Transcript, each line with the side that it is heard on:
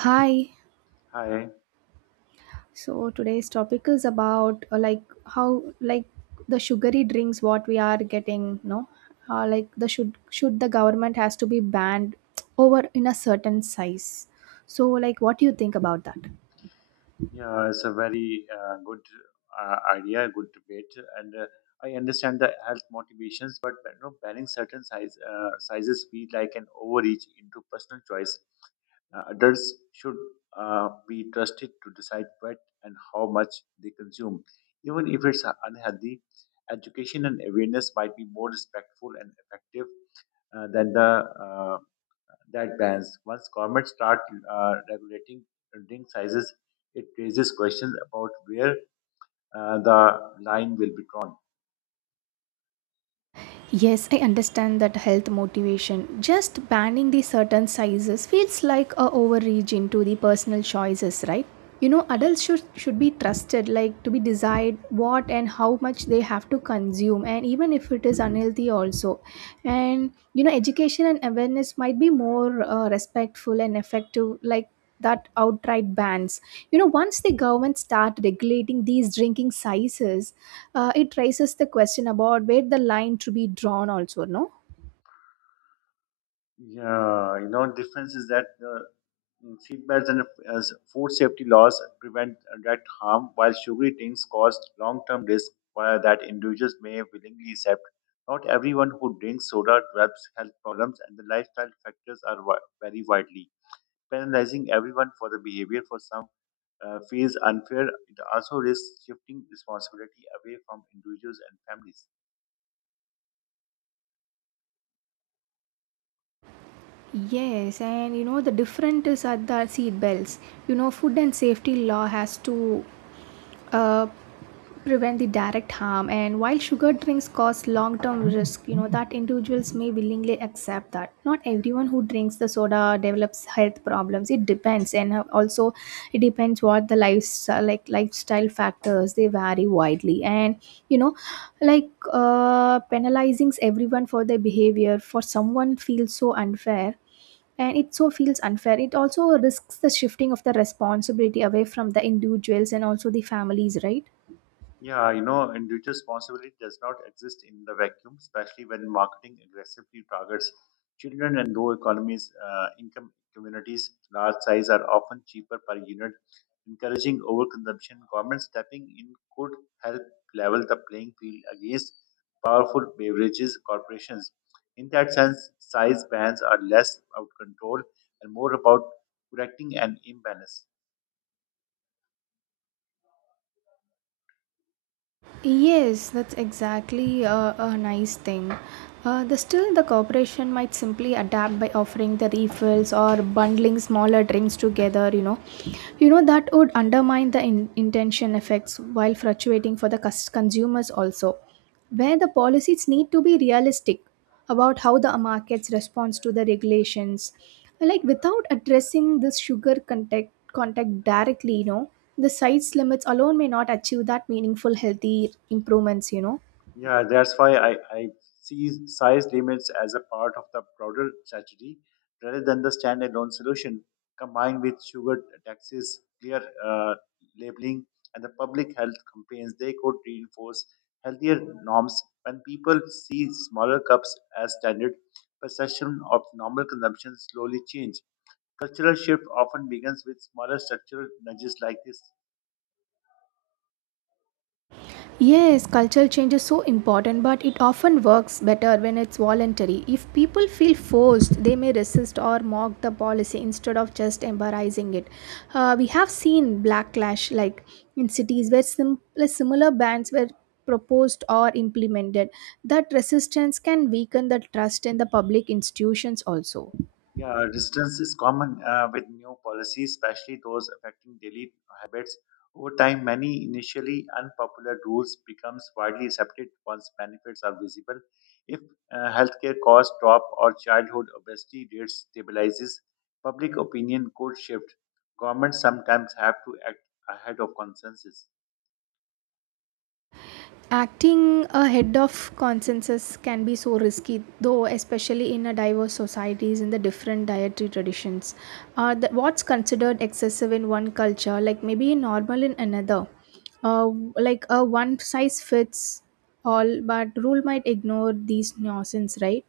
right: Hi.
left: Hi.
right: So today's topic is about like how, like, the sugary drinks what we are getting, no? Like the should the government has to be banned over in a certain size. So, like, what do you think about that?
left: Yeah, it's a very good idea, good debate, and I understand the health motivations, but you know, banning certain sizes feel like an overreach into personal choice. Adults should be trusted to decide what and how much they consume, even if it's unhealthy. Education and awareness might be more respectful and effective than the that bans. Once governments start regulating drink sizes, it raises questions about where the line will be drawn.
right: Yes, I understand that health motivation. Just banning the certain sizes feels like a overreach into the personal choices, right? You know, adults should be trusted, like to be decide what and how much they have to consume, and even if it is unhealthy, also. And, you know, education and awareness might be more respectful and effective, like that outright bans, you know, once the government start regulating these drinking sizes. It raises the question about where the line to be drawn, also, no?
left: Yeah, you know, difference is that seat belts and food safety laws prevent direct harm, while sugary drinks cause long-term risk that individuals may willingly accept. Not everyone who drinks soda develops health problems, and the lifestyle factors are vary widely. Penalizing everyone for the behavior for some feels unfair, it also risks shifting responsibility away from individuals and families.
right: Yes, and you know the different is at the seat belts. You know, food and safety law has to uh, prevent the direct harm, and while sugar drinks cause long-term risk, you know that individuals may willingly accept that. Not everyone who drinks the soda develops health problems. It depends, and also it depends what the lifestyle, like lifestyle factors, they vary widely. And, you know, like, penalizing everyone for their behavior for someone feels so unfair, and it so feels unfair. It also risks the shifting of the responsibility away from the individuals and also the families, right?
left: Yeah, you know, individual responsibility does not exist in the vacuum, especially when marketing aggressively targets children and low economies, income communities. Large size are often cheaper per unit, encouraging overconsumption. Government stepping in could help level the playing field against powerful beverages corporations. In that sense, size bans are less about control and more about correcting an imbalance.
right: Yes, that's exactly a nice thing. The still the corporation might simply adapt by offering the refills or bundling smaller drinks together. You know that would undermine the intention effects while fluctuating for the consumers also. Where the policies need to be realistic about how the markets responds to the regulations, like without addressing this sugar contact directly, you know, the size limits alone may not achieve that meaningful healthy improvements, you know.
left: Yeah, that's why I see size limits as a part of the broader strategy rather than the standalone solution combined with sugar taxes, clear labeling, and the public health campaigns. They could reinforce healthier norms when people see smaller cups as standard. Perception of normal consumption slowly change. Cultural shift often begins with smaller structural nudges like this.
right: Yes, cultural change is so important, but it often works better when it's voluntary. If people feel forced, they may resist or mock the policy instead of just embracing it. We have seen backlash, like in cities where like, similar bans were proposed or implemented. That resistance can weaken the trust in the public institutions also.
left: Yeah, resistance is common with new policies, especially those affecting daily habits. Over time, many initially unpopular rules becomes widely accepted once benefits are visible. If healthcare costs drop or childhood obesity rates stabilizes, public opinion could shift. Governments sometimes have to act ahead of consensus.
right: Acting ahead of consensus can be so risky though, especially in a diverse societies in the different dietary traditions. What's considered excessive in one culture, like, maybe normal in another. Uh, like a one size fits all but rule might ignore these nuances, right?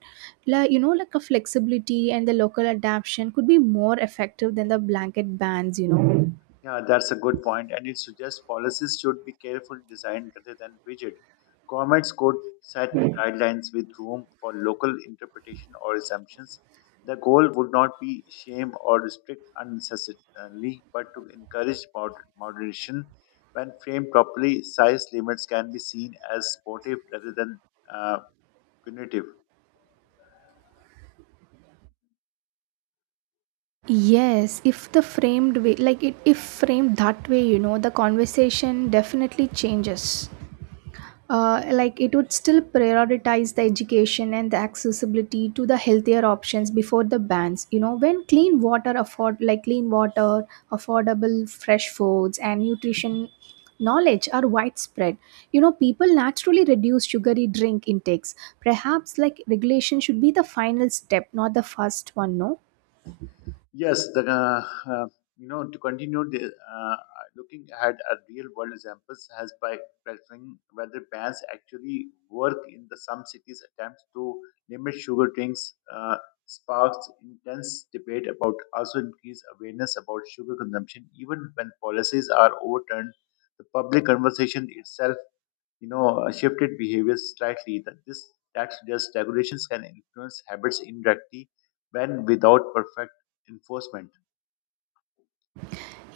right: Like, you know, like a flexibility and the local adaptation could be more effective than the blanket bans, you know.
left: Yeah, that's a good point, and it suggests policies should be carefully designed rather than rigid. Governments could set guidelines with room for local interpretation or assumptions. The goal would not be shame or restrict unnecessarily, but to encourage moderation. When framed properly, size limits can be seen as supportive rather than uh, punitive.
right: Yes, if the framed way, like it, if framed that way, you know, the conversation definitely changes. Like, it would still prioritize the education and the accessibility to the healthier options before the bans. You know, when clean water afford, like clean water, affordable fresh foods, and nutrition knowledge are widespread, you know, people naturally reduce sugary drink intakes. Perhaps, like, regulation should be the final step, not the first one, no?
left: Yes, the, you know, to continue the, looking ahead at real world examples has by practicing whether bans actually work in the some cities attempts to limit sugar drinks sparks intense debate about also increase awareness about sugar consumption. Even when policies are overturned, the public conversation itself, shifted behaviors slightly. That this that suggests regulations can influence habits indirectly when without perfect enforcement.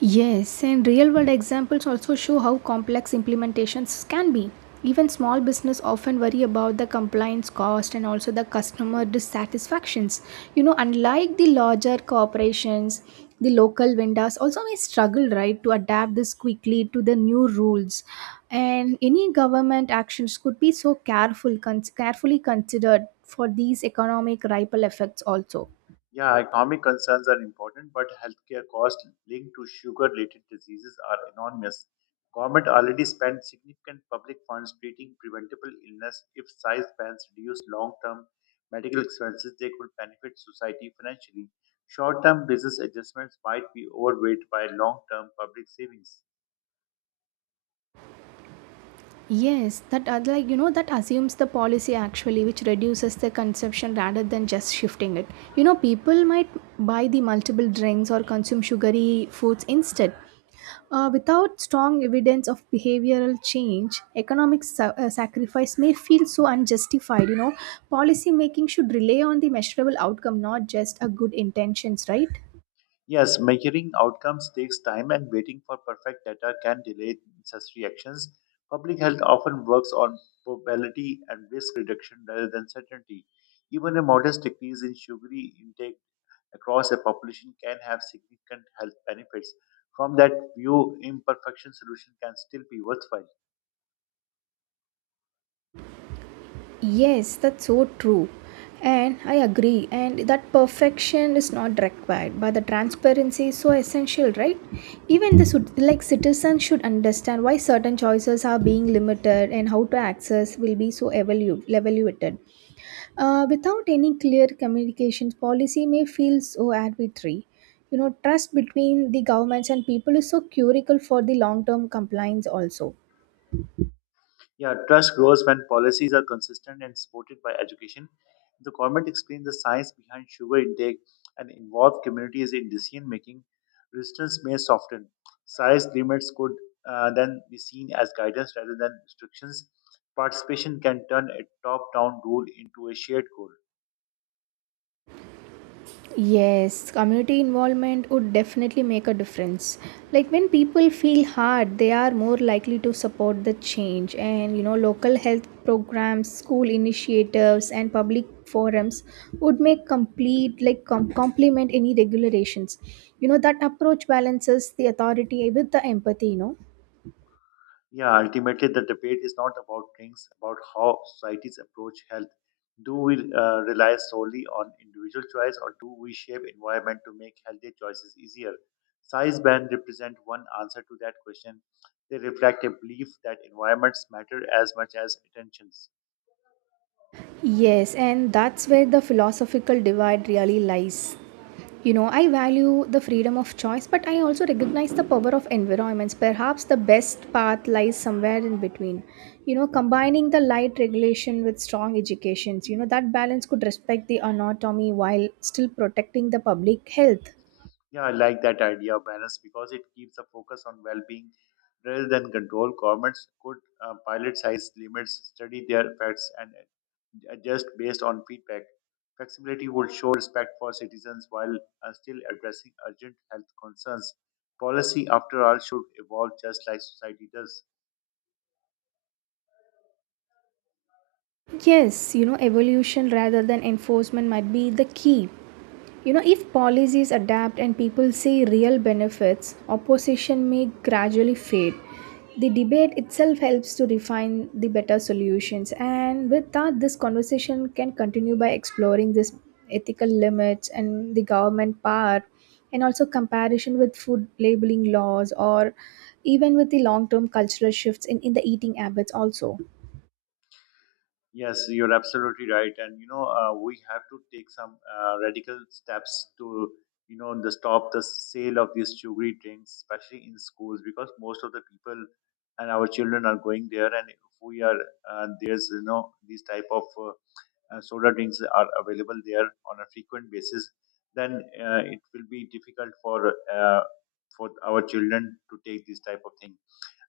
right: Yes, and real world examples also show how complex implementations can be. Even small business often worry about the compliance cost and also the customer dissatisfactions. You know, unlike the larger corporations, the local vendors also may struggle, right, to adapt this quickly to the new rules. And any government actions could be so careful, carefully considered for these economic ripple effects also.
left: Yeah, economic concerns are important, but healthcare costs linked to sugar-related diseases are enormous. Government already spent significant public funds treating preventable illness. If size bans reduce long-term medical expenses, they could benefit society financially. Short-term business adjustments might be overweight by long-term public savings.
right: Yes, that like, you know, that assumes the policy actually which reduces the consumption rather than just shifting it. You know, people might buy the multiple drinks or consume sugary foods instead. Without strong evidence of behavioral change, economic sacrifice may feel so unjustified. You know, policy making should rely on the measurable outcome, not just a good intentions, right?
left: Yes, measuring outcomes takes time and waiting for perfect data can delay necessary actions. Public health often works on probability and risk reduction rather than certainty. Even a modest decrease in sugary intake across a population can have significant health benefits. From that view, imperfection solution can still be worthwhile.
right: Yes, that's so true. And I agree. And that perfection is not required, but the transparency is so essential, right? Even the like citizens should understand why certain choices are being limited and how to access will be so evaluated. Without any clear communications, policy may feel so arbitrary. You know, trust between the governments and people is so critical for the long-term compliance also.
left: Yeah, trust grows when policies are consistent and supported by education. The government explains the science behind sugar intake and involves communities in decision making. Resistance may soften. Size limits could then be seen as guidance rather than restrictions. Participation can turn a top down rule into a shared goal.
right: Yes, community involvement would definitely make a difference. Like when people feel hard, they are more likely to support the change. And, you know, local health programs, school initiatives, and public forums would make complete, like complement any regulations. You know, that approach balances the authority with the empathy, you know.
left: Yeah, ultimately, the debate is not about drinks, about how societies approach health. Do we rely solely on individual choice, or do we shape environment to make healthier choices easier? Size band represent one answer to that question. They reflect a belief that environments matter as much as intentions.
right: Yes, and that's where the philosophical divide really lies. You know, I value the freedom of choice, but I also recognize the power of environments. Perhaps the best path lies somewhere in between. You know, combining the light regulation with strong educations, you know, that balance could respect the anatomy while still protecting the public health.
left: Yeah, I like that idea of balance because it keeps a focus on well-being rather than control. Governments could pilot size limits, study their effects, and adjust based on feedback. Flexibility would show respect for citizens while still addressing urgent health concerns. Policy, after all, should evolve just like society does.
right: Yes, you know, evolution rather than enforcement might be the key. You know, if policies adapt and people see real benefits, opposition may gradually fade. The debate itself helps to refine the better solutions, and with that, this conversation can continue by exploring this ethical limits and the government power, and also comparison with food labeling laws or even with the long term cultural shifts in the eating habits, also.
left: Yes, you're absolutely right, and you know we have to take some radical steps to you know the stop the sale of these sugary drinks, especially in schools, because most of the people and our children are going there, and if we are there's you know these type of soda drinks are available there on a frequent basis, then it will be difficult for our children to take these type of things.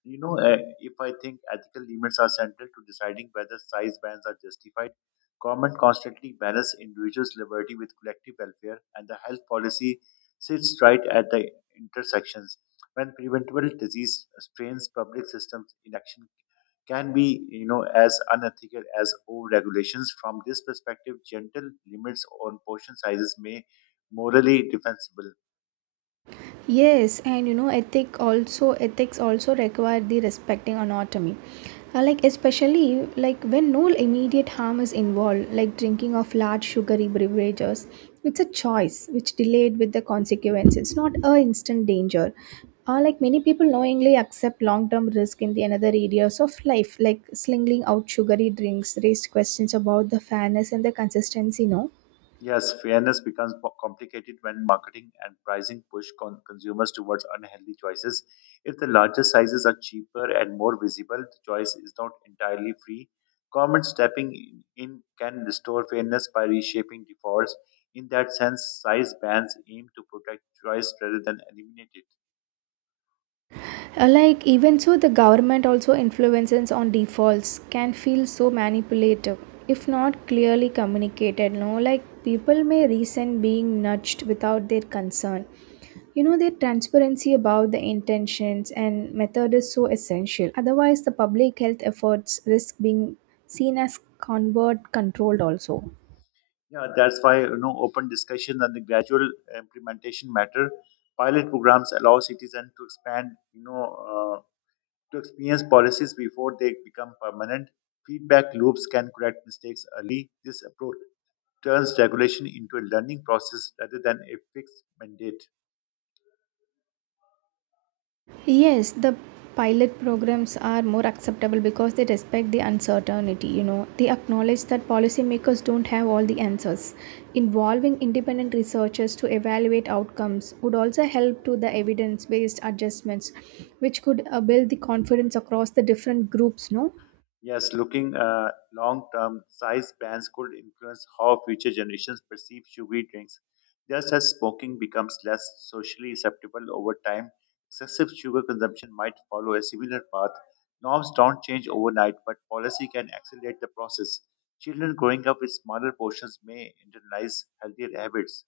left: You know, if I think ethical limits are central to deciding whether size bans are justified, government constantly balance individuals' liberty with collective welfare, and the health policy sits right at the intersections. When preventable disease strains public systems, inaction can be, you know, as unethical as over-regulations. From this perspective, gentle limits on portion sizes may morally defensible.
right: Yes, and, you know, ethic also ethics also require the respecting autonomy. Like, especially, like, when no immediate harm is involved, like drinking of large sugary beverages, it's a choice which delayed with the consequence. It's not a instant danger. Like, many people knowingly accept long-term risk in the another areas of life, like slinging out sugary drinks, raised questions about the fairness and the consistency. No,
left: Yes, fairness becomes complicated when marketing and pricing push consumers towards unhealthy choices. If the larger sizes are cheaper and more visible, the choice is not entirely free. Government stepping in can restore fairness by reshaping defaults. In that sense, size bans aim to protect choice rather than eliminate it.
right: like even so the government also influences on defaults can feel so manipulative if not clearly communicated, no? Like, people may resent being nudged without their concern, you know, their transparency about the intentions and method is so essential. Otherwise, the public health efforts risk being seen as convert controlled also.
left: Yeah, that's why you know open discussion and the gradual implementation matter. Pilot programs allow citizens to expand, to experience policies before they become permanent. Feedback loops can correct mistakes early. This approach turns regulation into a learning process rather than a fixed mandate.
right: Yes, the pilot programs are more acceptable because they respect the uncertainty, you know. They acknowledge that policymakers don't have all the answers. Involving independent researchers to evaluate outcomes would also help to the evidence based adjustments, which could build the confidence across the different groups, no?
left: Yes, looking long term, size bans could influence how future generations perceive sugary drinks. Just as smoking becomes less socially acceptable over time, excessive sugar consumption might follow a similar path. Norms don't change overnight, but policy can accelerate the process. Children growing up with smaller portions may internalize healthier habits.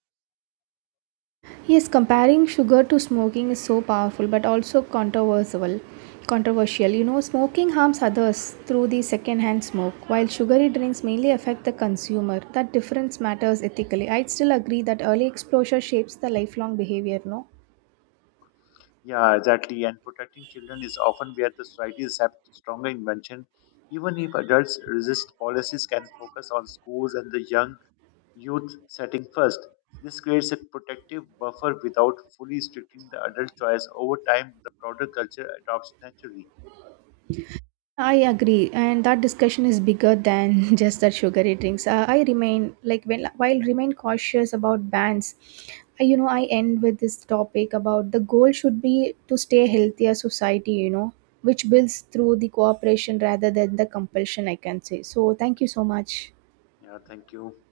right: Yes, comparing sugar to smoking is so powerful but also controversial. Controversial, you know, smoking harms others through the secondhand smoke, while sugary drinks mainly affect the consumer. That difference matters ethically. I'd still agree that early exposure shapes the lifelong behavior, no?
left: Yeah, exactly. And protecting children is often where the societies have stronger invention. Even if adults resist, policies can focus on schools and the young youth setting first. This creates a protective buffer without fully restricting the adult choice. Over time, the broader culture adopts naturally.
right: I agree, and that discussion is bigger than just that sugary drinks. I remain, like, when while remain cautious about bans. I, you know, I end with this topic about the goal should be to stay healthier society. You know, which builds through the cooperation rather than the compulsion. I can say so. Thank you so much.
left: Yeah, thank you.